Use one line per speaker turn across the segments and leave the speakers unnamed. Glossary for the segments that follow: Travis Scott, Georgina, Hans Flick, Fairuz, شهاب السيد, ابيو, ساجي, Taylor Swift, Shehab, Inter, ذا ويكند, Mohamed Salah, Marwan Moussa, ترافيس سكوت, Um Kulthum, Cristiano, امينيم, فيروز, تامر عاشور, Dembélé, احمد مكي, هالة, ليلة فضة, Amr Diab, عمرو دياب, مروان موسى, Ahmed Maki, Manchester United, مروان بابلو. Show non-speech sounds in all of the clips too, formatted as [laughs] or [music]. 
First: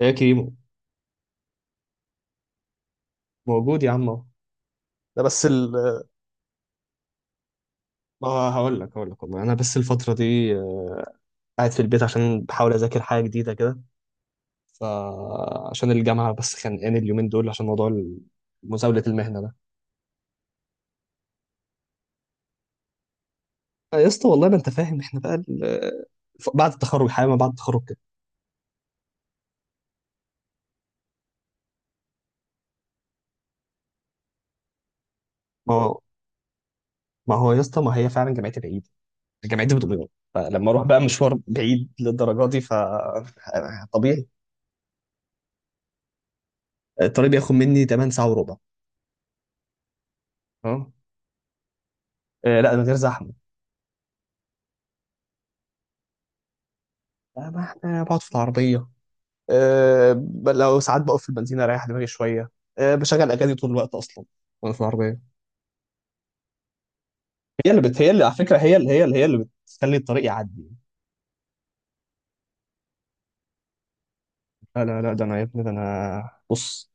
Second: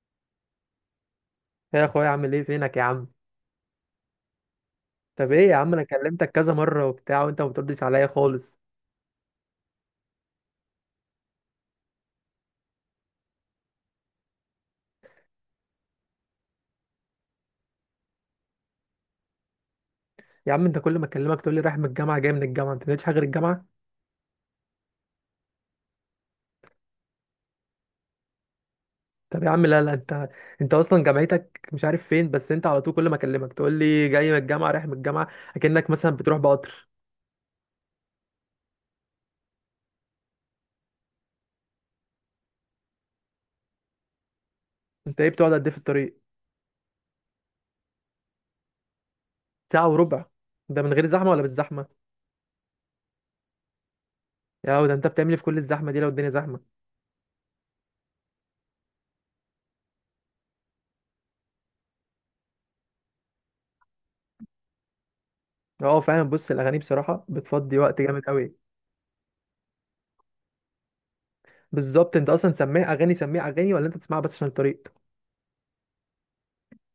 ايه يا كريمو.
يا اخويا عامل ايه فينك يا عم؟
موجود يا عم اهو. ده
طب
بس
ايه يا عم،
ال
انا كلمتك كذا مره وبتاع وانت ما بتردش عليا
ما
خالص.
هقول لك والله، انا بس الفتره دي قاعد في البيت عشان بحاول اذاكر حاجه جديده كده، فعشان الجامعه بس خانقاني اليومين دول عشان موضوع ال- مزاوله المهنه ده
يا عم، انت كل ما اكلمك تقول لي رايح من الجامعه جاي من الجامعه، انت ما بتعملش حاجه غير الجامعه؟
آه، يا اسطى والله ما انت فاهم احنا بقى بعد التخرج، حاجه ما بعد التخرج كده.
طب يا عم، لا انت، انت اصلا جامعتك مش عارف فين، بس انت على طول كل ما اكلمك تقول لي جاي من الجامعه رايح من الجامعه،
ما
اكنك
هو
مثلا بتروح بقطر.
ما هو يا اسطى، ما هي فعلا جامعتي بعيد، جامعتي في دمياط، فلما اروح بقى مشوار بعيد للدرجه دي ف طبيعي.
انت ايه بتقعد قد ايه في الطريق؟
الطريق بياخد مني 8 ساعه وربع.
ساعه وربع؟ ده
اه.
من غير زحمه ولا بالزحمه؟
لا، من غير زحمه.
يا ده انت بتعمل إيه في كل الزحمه دي لو الدنيا زحمه؟
ما احنا بقعد في العربيه. أه، لو ساعات بقف في البنزينة اريح دماغي شوية. أه، بشغل اغاني طول الوقت اصلا وانا في العربية.
اه فاهم. بص، الاغاني بصراحه بتفضي وقت
هي
جامد
اللي، على
قوي.
فكرة، هي اللي بتخلي الطريق يعدي.
بالظبط، انت اصلا سميع اغاني سميع اغاني ولا انت بتسمعها بس عشان الطريق؟
لا لا لا، ده انا يا ابني، ده انا بص،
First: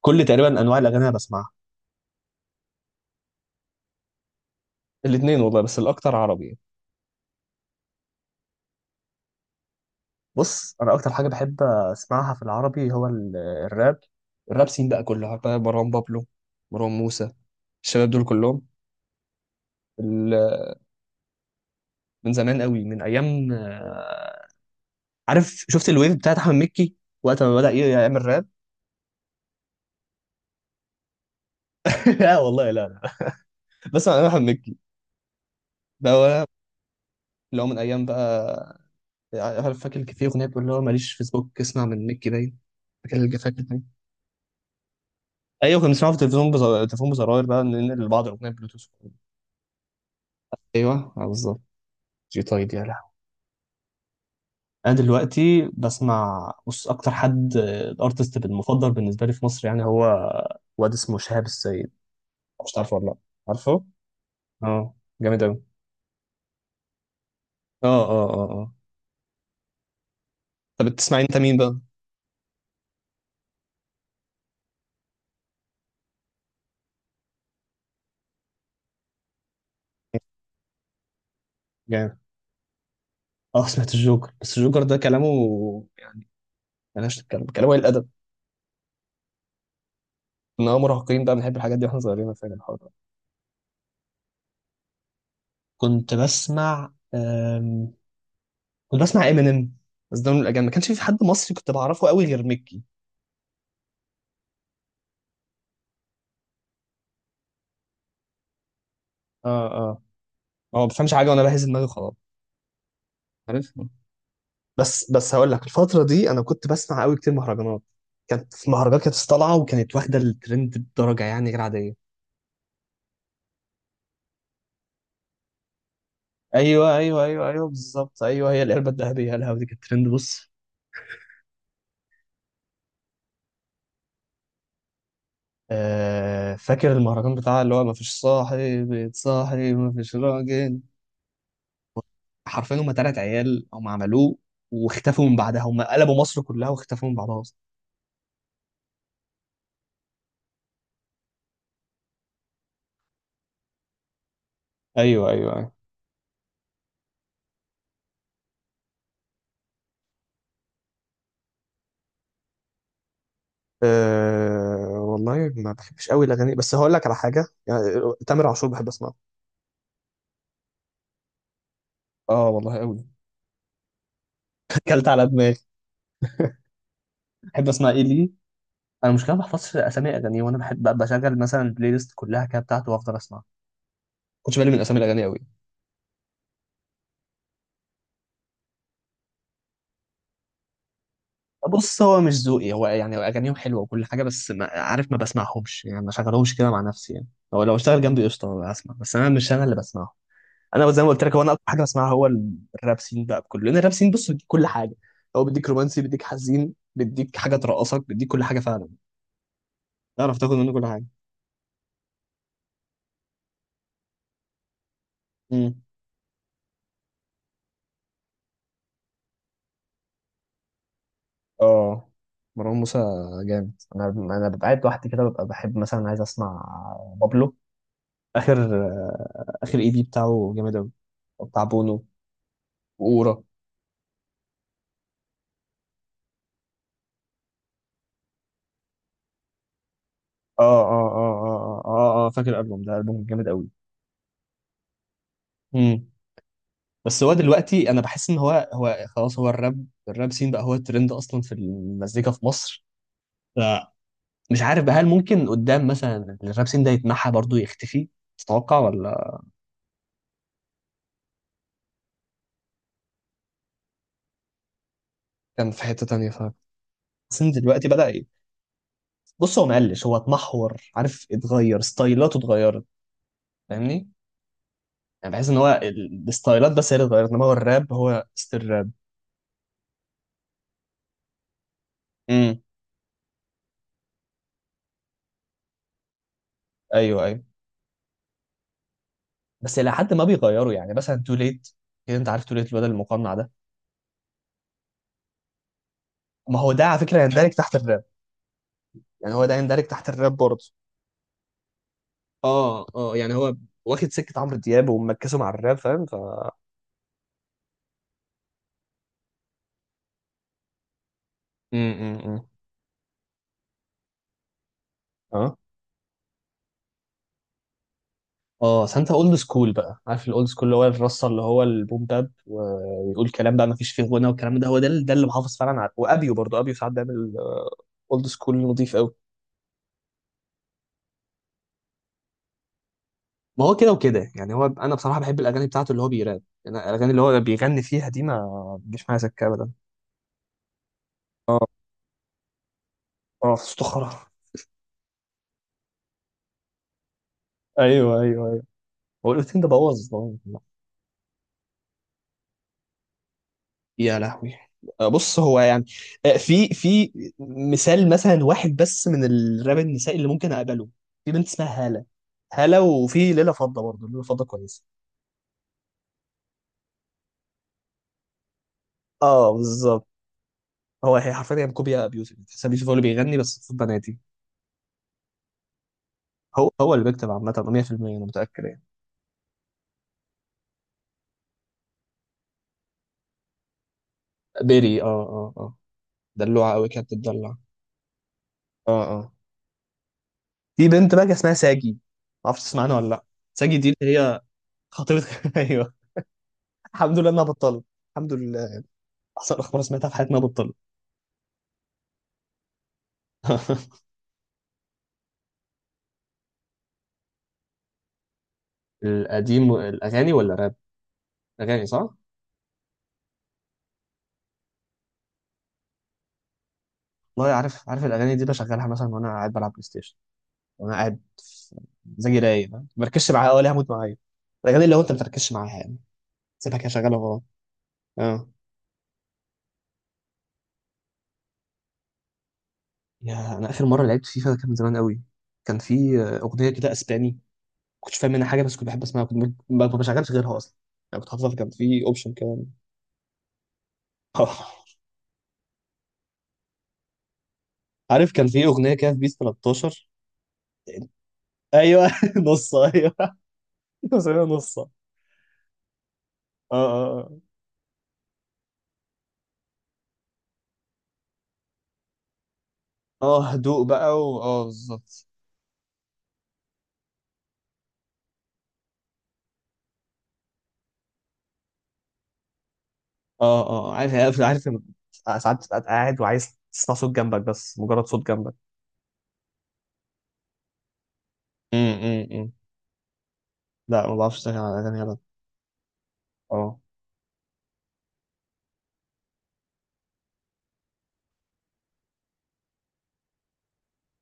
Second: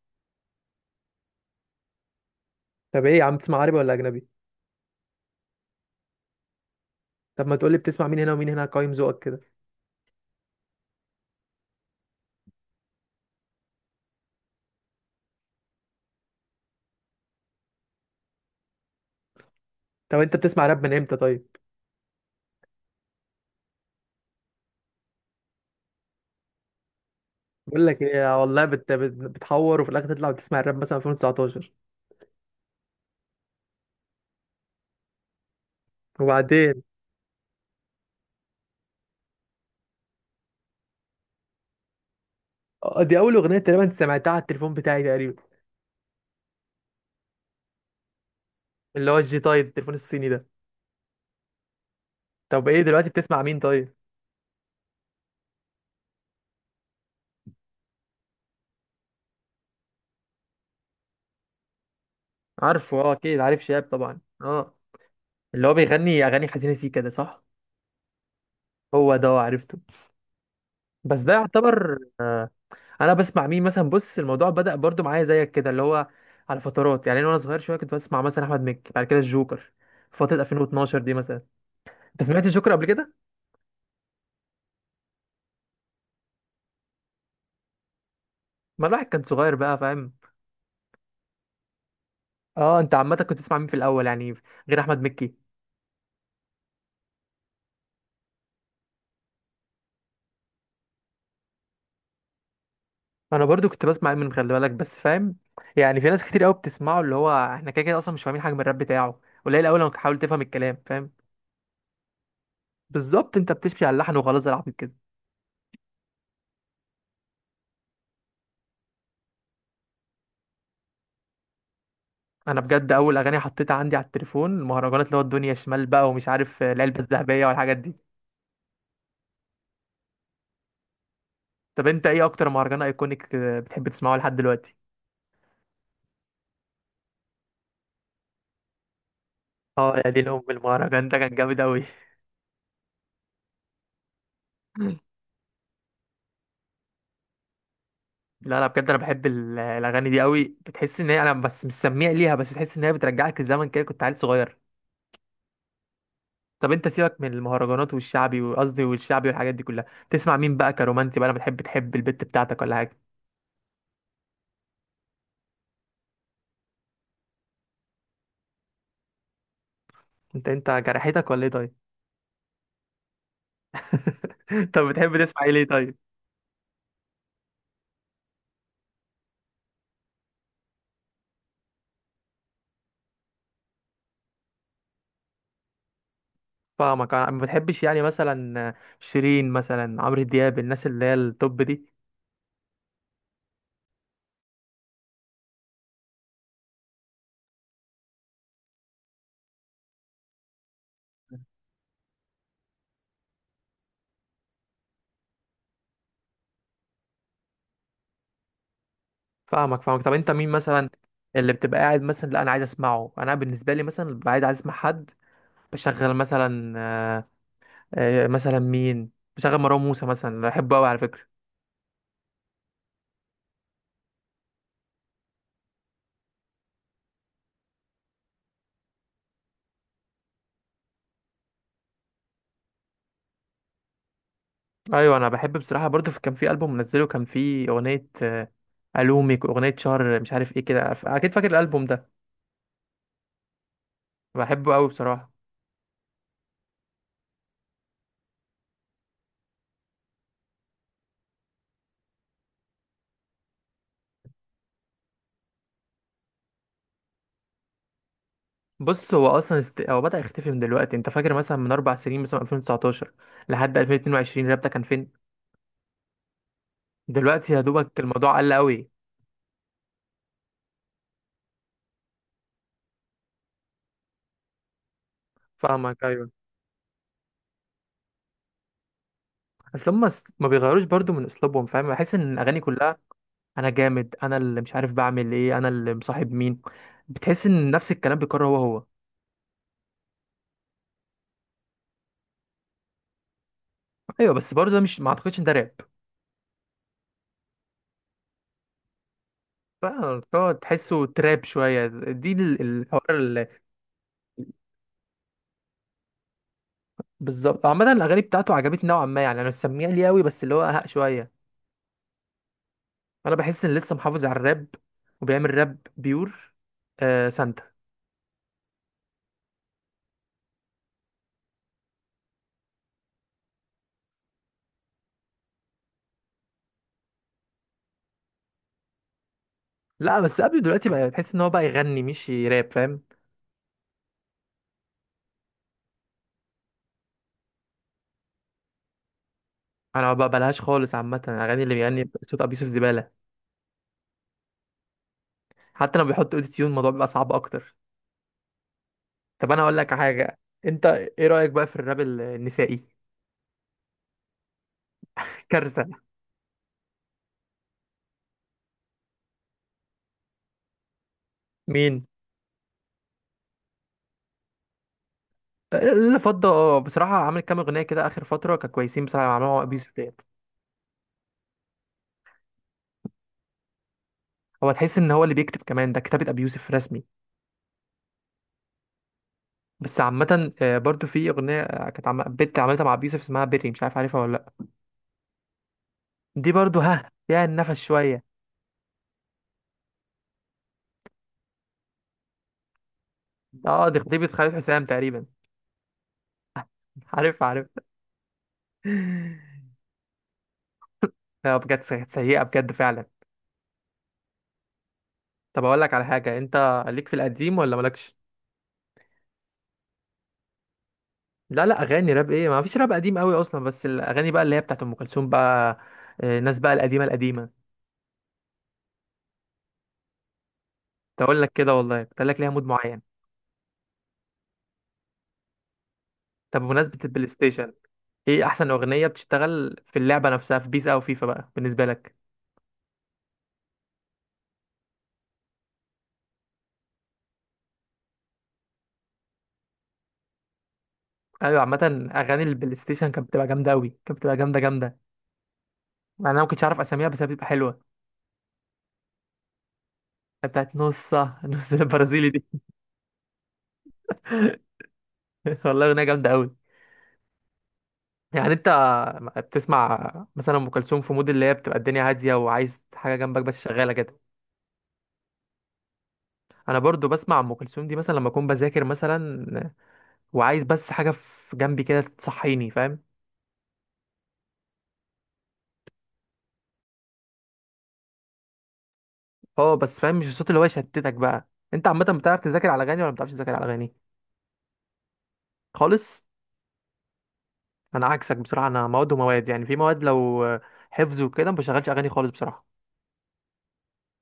كل تقريبا انواع الاغاني انا بسمعها.
طب ايه يا عم، بتسمع عربي ولا اجنبي؟
الاثنين والله، بس الاكتر عربي.
طب ما تقولي بتسمع مين هنا ومين هنا، قايم ذوقك كده.
بص، انا اكتر حاجة بحب اسمعها في العربي هو الراب. الراب سين بقى، كله بقى مروان بابلو، مروان موسى، الشباب دول كلهم
طب
ال-
انت بتسمع راب من امتى طيب؟
من زمان قوي، من ايام عارف، شفت الويف بتاعت احمد مكي وقت ما بدأ
بقول لك
يعمل
ايه
راب.
والله، بتحور وفي الاخر تطلع بتسمع الراب مثلا 2019؟
[laughs] لا والله، لا لا، بس انا احمد مكي ده هو
وبعدين؟
اللي هو، من ايام بقى. عارف، فاكر كان في اغنيه بتقول اللي هو ماليش فيسبوك، اسمع من مكي باين. فاكر،
دي اول
اللي
اغنيه
فاكر باين.
تقريبا سمعتها على التليفون بتاعي تقريبا.
ايوه، كنا بنسمعه في التلفزيون، التليفون بزراير بقى، ننقل لبعض الاغنيه بلوتوث.
اللي هو الجي تايد، التليفون الصيني ده.
ايوه، بالظبط. جي
طب
طيب،
ايه
يا
دلوقتي
لهوي.
بتسمع مين طيب؟
انا دلوقتي بسمع، بص، اكتر حد الارتست المفضل بالنسبه لي في مصر يعني هو واد اسمه شهاب السيد. مش
عارفه؟
عارفه ولا
اه
لا؟
اكيد عارف شهاب
عارفه.
طبعا، اه.
اه. جامد قوي.
اللي هو بيغني اغاني حزينه، سيكا ده صح؟
اه اه اه اه.
هو ده، عرفته.
طب
بس
بتسمعي
ده
انت مين
يعتبر انا بسمع مين مثلا؟ بص، الموضوع بدأ برضو معايا زيك كده، اللي هو على فترات يعني. انا وانا صغير شويه كنت بسمع مثلا احمد مكي، بعد كده الجوكر، في فتره 2012 دي مثلا.
بقى؟
انت سمعت الجوكر قبل كده؟
اه، سمعت الجوكر، بس الجوكر ده كلامه ملهاش تتكلم، كلامه قليل الادب.
ما الواحد كان صغير بقى، فاهم.
ان هو مراهقين بقى، بنحب الحاجات دي واحنا صغيرين، فاهم الحوار
اه،
ده.
انت عامه كنت بتسمع مين في الاول يعني، غير احمد مكي؟
كنت بسمع أم... كنت بسمع امينيم، بس ده من الاجانب، ما كانش في حد مصري كنت بعرفه قوي غير ميكي.
انا برضو كنت بسمع من خلي بالك، بس فاهم، يعني في ناس كتير قوي بتسمعه. اللي هو احنا كده كده اصلا مش فاهمين حاجه من الراب بتاعه،
اه
قليل قوي لما
اه.
تحاول تفهم
هو
الكلام،
ما
فاهم.
بفهمش حاجه، وانا بهز دماغي خلاص.
بالظبط، انت
عارف،
بتشبي على اللحن وخلاص، العبط كده.
بس هقول لك، الفتره دي انا كنت بسمع قوي كتير مهرجانات. كانت في مهرجانات كانت طالعه وكانت واخده الترند بدرجه يعني غير عاديه.
انا بجد اول اغاني حطيتها عندي على التليفون المهرجانات، اللي هو الدنيا شمال بقى ومش عارف
ايوه
العلبه
ايوه
الذهبيه
ايوه ايوه،
والحاجات دي.
بالظبط، ايوه، هي العلبه الذهبيه الهوا دي كانت ترند. بص،
طب انت ايه اكتر مهرجان ايكونيك بتحب تسمعه لحد دلوقتي؟
فاكر المهرجان بتاع اللي هو مفيش صاحي بيتصاحي
اه يا
مفيش
دي الام،
راجل.
المهرجان ده كان جامد قوي.
حرفيا هم تلات عيال هم عملوه
[laughs]
واختفوا من بعدها، هم قلبوا مصر كلها واختفوا من بعدها اصلا.
لا انا بجد انا بحب الاغاني دي قوي. بتحس ان هي، انا بس مش سميع ليها، بس تحس ان هي بترجعك لزمن كده كنت عيل صغير.
ايوه ايوه ايوه.
طب انت سيبك من المهرجانات والشعبي، وقصدي والشعبي والحاجات دي كلها، تسمع مين بقى كرومانسي بقى لما بتحب تحب البت بتاعتك ولا حاجه؟
أه والله، ما بحبش قوي الاغاني، بس هقول لك على حاجه يعني، تامر عاشور بحب اسمعه.
انت جرحتك ولا ايه طيب؟
اه والله، قوي.
[laughs]
[laughs]
طب
كلت
بتحب
على
تسمع ايه
دماغي.
ليه طيب؟
بحب اسمع ايه ليه؟ انا مش كده، ما بحفظش اسامي اغاني، وانا بحب بشغل مثلا البلاي ليست كلها كده بتاعته وافضل اسمع. كنتش بالي من اسامي الاغاني قوي.
فاهمك. انا ما بتحبش يعني مثلا شيرين مثلا، عمرو دياب، الناس اللي هي التوب دي؟
بص، هو مش ذوقي، هو يعني اغانيهم حلوه وكل حاجه، بس ما عارف، ما بسمعهمش يعني، ما شغلهمش كده مع نفسي يعني. هو لو اشتغل جنبي قشطه هسمع، بس انا مش انا اللي بسمعه. انا زي ما قلت لك، هو انا اكتر حاجه بسمعها هو الراب سين بقى بكله، لان الراب سين، بص، بيديك كل حاجه. هو بيديك رومانسي، بيديك حزين، بيديك حاجه ترقصك، بيديك كل حاجه فعلا.
فاهمك. طب انت
تعرف
مين
تاخد منه كل
مثلا
حاجه.
اللي بتبقى قاعد مثلا، لا انا عايز اسمعه، انا بالنسبه لي مثلا ببقى قاعد عايز اسمع حد،
امم
بشغل مثلا مثلا مين، بشغل مروان موسى مثلا، بحبه قوي على فكره.
اه، مروان موسى، جامد. انا انا ببقى قاعد لوحدي كده، ببقى بحب مثلا عايز اسمع بابلو. اخر اخر اي بي بتاعه جامد قوي، بتاع بونو وأورا.
ايوه انا بحب بصراحه برضه كان في البوم منزله، كان في اغنيه الومك واغنيه شهر مش عارف
اه
ايه
اه
كده، اكيد فاكر
اه اه
الالبوم ده.
اه اه، فاكر الالبوم ده، البوم جامد قوي.
بحبه قوي بصراحه.
امم بس هو دلوقتي انا بحس ان هو هو خلاص، هو الراب، الراب سين بقى هو الترند اصلا في المزيكا في مصر. فمش عارف بقى، هل ممكن قدام مثلا الراب سين ده يتمحى برضه يختفي؟ تتوقع
بص، هو
ولا؟
اصلا هو بدأ يختفي من دلوقتي. انت فاكر مثلا من اربع سنين مثلا 2019 لحد 2022 رابطه كان فين؟
كان في حتة تانية، فاهم. بس إن
دلوقتي يا
دلوقتي
دوبك
بدأ
الموضوع قل قوي.
بص، هو مقلش، هو اتمحور، عارف، اتغير، ستايلاته اتغيرت، فاهمني؟ يعني بحس ان هو
فاهمك ايوه.
الستايلات بس هي اللي اتغيرت، انما هو الراب هو ستيل راب.
اصل هم ما بيغيروش برضو من اسلوبهم، فاهم. بحس ان الاغاني
امم
كلها، انا جامد انا اللي مش عارف بعمل ايه، انا اللي مصاحب مين.
ايوه ايوه.
بتحس ان نفس الكلام بيكرر هو هو.
بس الى حد ما بيغيروا يعني، مثلا تو ليت كده، انت عارف تو ليت الواد المقنع ده؟
ايوه، بس برضو ده مش، ما اعتقدش ان ده راب.
ما هو ده على فكره يندرج تحت الراب، يعني هو ده يندرج تحت الراب
فهو
برضه.
تحسه تراب شويه، دي
اه
الحوار
اه، يعني
اللي.
هو واخد سكه عمرو دياب ومركزه مع الراب، فاهم، ف
بالظبط. عامه الاغاني بتاعته عجبتني نوعا ما يعني، انا مش سميع ليه قوي، بس اللي هو اهق شويه.
امم
انا بحس ان لسه محافظ على الراب، وبيعمل
اه.
راب بيور. آه سانتا.
اه سانتا، اولد سكول بقى، عارف الاولد سكول اللي هو الرصه، اللي هو البوم باب ويقول كلام بقى ما فيش فيه غنى، والكلام ده هو ده ده اللي محافظ فعلا على وابيو برضه. ابيو ساعات بيعمل اولد سكول نظيف قوي.
لا بس ابيو دلوقتي بقى تحس ان هو بقى يغني مش راب، فاهم.
ما هو كده وكده يعني، هو انا بصراحه بحب الاغاني بتاعته اللي هو بيراب، يعني الاغاني اللي هو بيغني فيها دي ما بتجيش معايا سكه ابدا.
انا ما بقبلهاش خالص. عامه الاغاني
اه
اللي بيغني صوت ابي يوسف زباله.
اه، استخرة.
حتى لما بيحط اوتو تيون الموضوع بيبقى صعب اكتر.
ايوه ايوه ايوه. هو
طب
الاوتيل
انا
ده
اقول لك
بوظ طبعاً.
حاجه، انت ايه رايك بقى في الراب النسائي؟
يا لهوي، بص هو يعني،
كارثه.
في مثال مثلا، واحد بس من الراب النسائي اللي ممكن اقبله، في بنت اسمها هالة.
مين
هالة، وفي ليلة فضة برضه، ليلة فضة كويسة.
اللي فضه؟ اه بصراحه عامل كام اغنيه كده اخر فتره، كانوا كويسين بصراحه اللي
اه،
عملوها ابي يوسف
بالظبط.
ديت.
هو هي حرفيا هي كوبيا ابيوسف، تحس ابيوسف هو اللي بيغني بس صوت بناتي.
هو تحس ان هو اللي بيكتب كمان، ده كتابه ابي
هو
يوسف
هو اللي
رسمي.
بيكتب عامة 100%، انا متأكد يعني.
بس عامة برضو في أغنية كانت بنت عملتها مع أبي يوسف اسمها بيري، مش عارف عارفها ولا لأ.
بيري، اه اه اه،
دي
دلوعة
برضو
قوي،
ها
كانت
فيها
بتدلع.
النفس شوية.
اه اه. في بنت بقى اسمها ساجي، ما اعرفش، تسمع عنها ولا لا؟ ساجي
اه
دي
دي
اللي
خطيبة
هي
خالد حسام تقريبا.
خطيبتك. [laughs] ايوه.
[laughs]
الحمد لله
عارف
انها
عارف
بطلت.
[laughs]
الحمد لله، احسن اخبار سمعتها في حياتي انها بطلت.
لا بجد كانت سيئة بجد فعلا.
[laughs]
طب أقول لك على حاجة، أنت ليك في القديم ولا مالكش؟
القديم الأغاني ولا راب؟
لا لا
أغاني، صح؟
أغاني راب إيه، ما فيش راب قديم قوي أصلا، بس الأغاني بقى اللي هي بتاعت أم كلثوم بقى. الناس بقى القديمة
والله،
القديمة.
عارف عارف، الاغاني دي بشغلها مثلا وانا قاعد بلعب بلاي ستيشن، وانا قاعد
تقول لك كده والله، تقول
مزاجي
لك ليها مود
رايق، ما
معين.
بركزش معاها ولا هموت معايا، الاغاني اللي هو انت ما بتركزش معاها يعني.
طب
سيبها كده
بمناسبة
شغاله
البلاي
وخلاص.
ستيشن، إيه
اه.
أحسن أغنية بتشتغل في اللعبة نفسها في بيس أو فيفا بقى بالنسبة لك؟
يا انا اخر مره لعبت فيفا ده كان من زمان قوي. كان في اغنيه كده اسباني، ما كنتش فاهم منها حاجه، بس كنت بحب اسمعها، كنت ما بشغلش غيرها اصلا يعني. كنت حافظها،
ايوه
كان في
عامة
اوبشن
اغاني
كده.
البلاي ستيشن كانت بتبقى جامدة اوي، كانت بتبقى
[laughs]
جامدة
اه،
جامدة مع إن انا ما كنتش عارف اساميها، بس هي بتبقى حلوة.
عارف، كان في اغنيه كده في بيس 13.
بتاعت نص [laughs] نص
ايوه، [laughs]
البرازيلي دي.
نص، ايوه. [laughs] مسميها نص، اه.
[laughs] والله اغنية جامدة اوي.
اه
يعني انت بتسمع مثلا ام كلثوم في مود اللي هي بتبقى الدنيا هادية وعايز حاجة
اه
جنبك
اه،
بس
هدوء
شغالة
بقى
كده؟
اه بالظبط.
انا برضو بسمع ام كلثوم دي مثلا لما اكون بذاكر مثلا، وعايز بس حاجة في جنبي كده تصحيني، فاهم.
اه اه آه. عارف عارف عارف، لما ساعات تبقى قاعد وعايز تسمع صوت جنبك بس، مجرد صوت جنبك.
اه بس فاهم مش الصوت اللي هو يشتتك بقى. انت عامة بتعرف
امم
تذاكر على اغاني ولا ما بتعرفش تذاكر على اغاني
لا، ما بعرفش اشتغل على اغاني ابدا.
خالص؟
اه.
انا عكسك بصراحه، انا مواد ومواد يعني، في مواد لو حفظ وكده ما بشغلش اغاني خالص بصراحه.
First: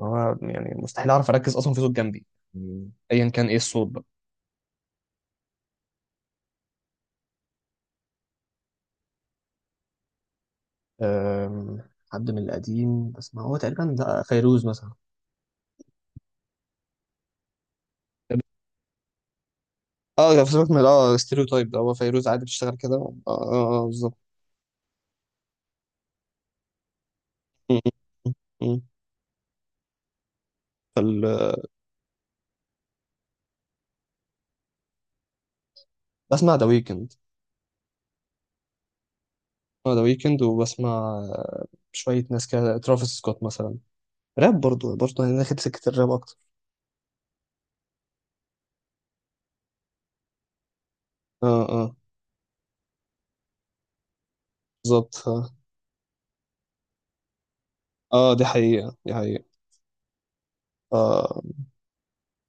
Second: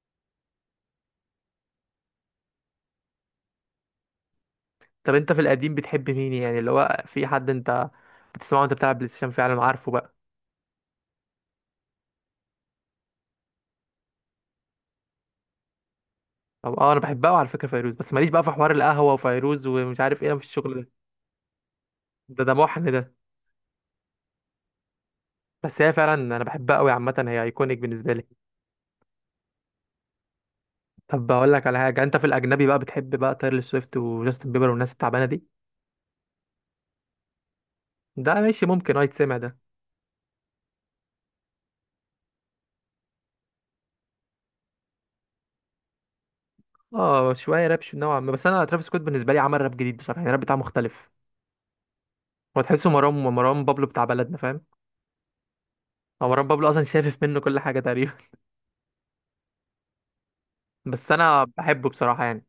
هو يعني مستحيل اعرف اركز اصلا في صوت جنبي، ايا كان ايه الصوت بقى.
طب انت في القديم بتحب مين يعني، اللي هو في حد انت بتسمعه وانت بتلعب بلاي ستيشن فعلا عارفه بقى؟
حد من القديم، بس ما هو تقريبا ده فيروز مثلا.
طب اه انا بحبها، وعلى فكره فيروز بس ماليش بقى في حوار القهوه وفيروز ومش عارف ايه،
اه،
أنا
ده
في
سيبك
الشغل
من
ده.
اه ستيريو تايب ده، هو فيروز عادي
ده
بتشتغل
محن
كده.
ده.
اه اه، بالظبط.
بس هي فعلا انا بحبها قوي، عامه هي
م-
ايكونيك بالنسبه لي.
م- م- فال...
طب بقول لك على حاجه، انت في الاجنبي بقى بتحب بقى تايلور سويفت وجاستن بيبر والناس التعبانه دي؟
بسمع ذا ويكند.
ده ماشي ممكن اه يتسمع ده.
بسمع ذا ويكند، وبسمع آه، شوية ناس كده، ترافيس سكوت مثلا، راب برضو برضو، أنا داخل سكة الراب أكتر.
اه شويه راب، نوعا ما، بس انا ترافيس سكوت بالنسبه لي عمل راب جديد بصراحه يعني، الراب بتاعه مختلف.
اه اه،
هو تحسه مروان، مروان بابلو بتاع بلدنا، فاهم.
بالظبط، اه.
هو مروان بابلو اصلا شافف منه كل حاجه تقريبا.
دي حقيقة، دي حقيقة.
[laughs] بس
آه.
انا بحبه بصراحه يعني.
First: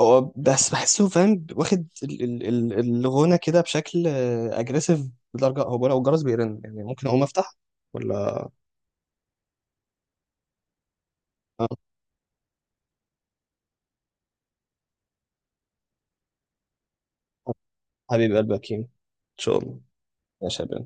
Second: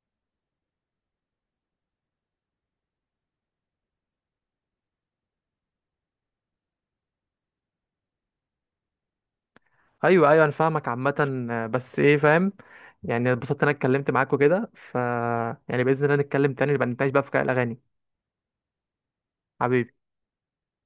هو بس بحسه، فاهم، واخد الغنى كده بشكل أجريسيف، بدرجة هو لو الجرس بيرن يعني ممكن أقوم أفتح ولا؟
ايوه انا فاهمك. عامه
آه،
بس ايه فاهم، يعني اتبسطت إن انا اتكلمت معاك وكده، ف يعني باذن الله نتكلم تاني، نبقى نتناقش بقى في
آه،
الاغاني.
حبيب قلبك يمين. إن شاء الله.
حبيبي.
يا شباب.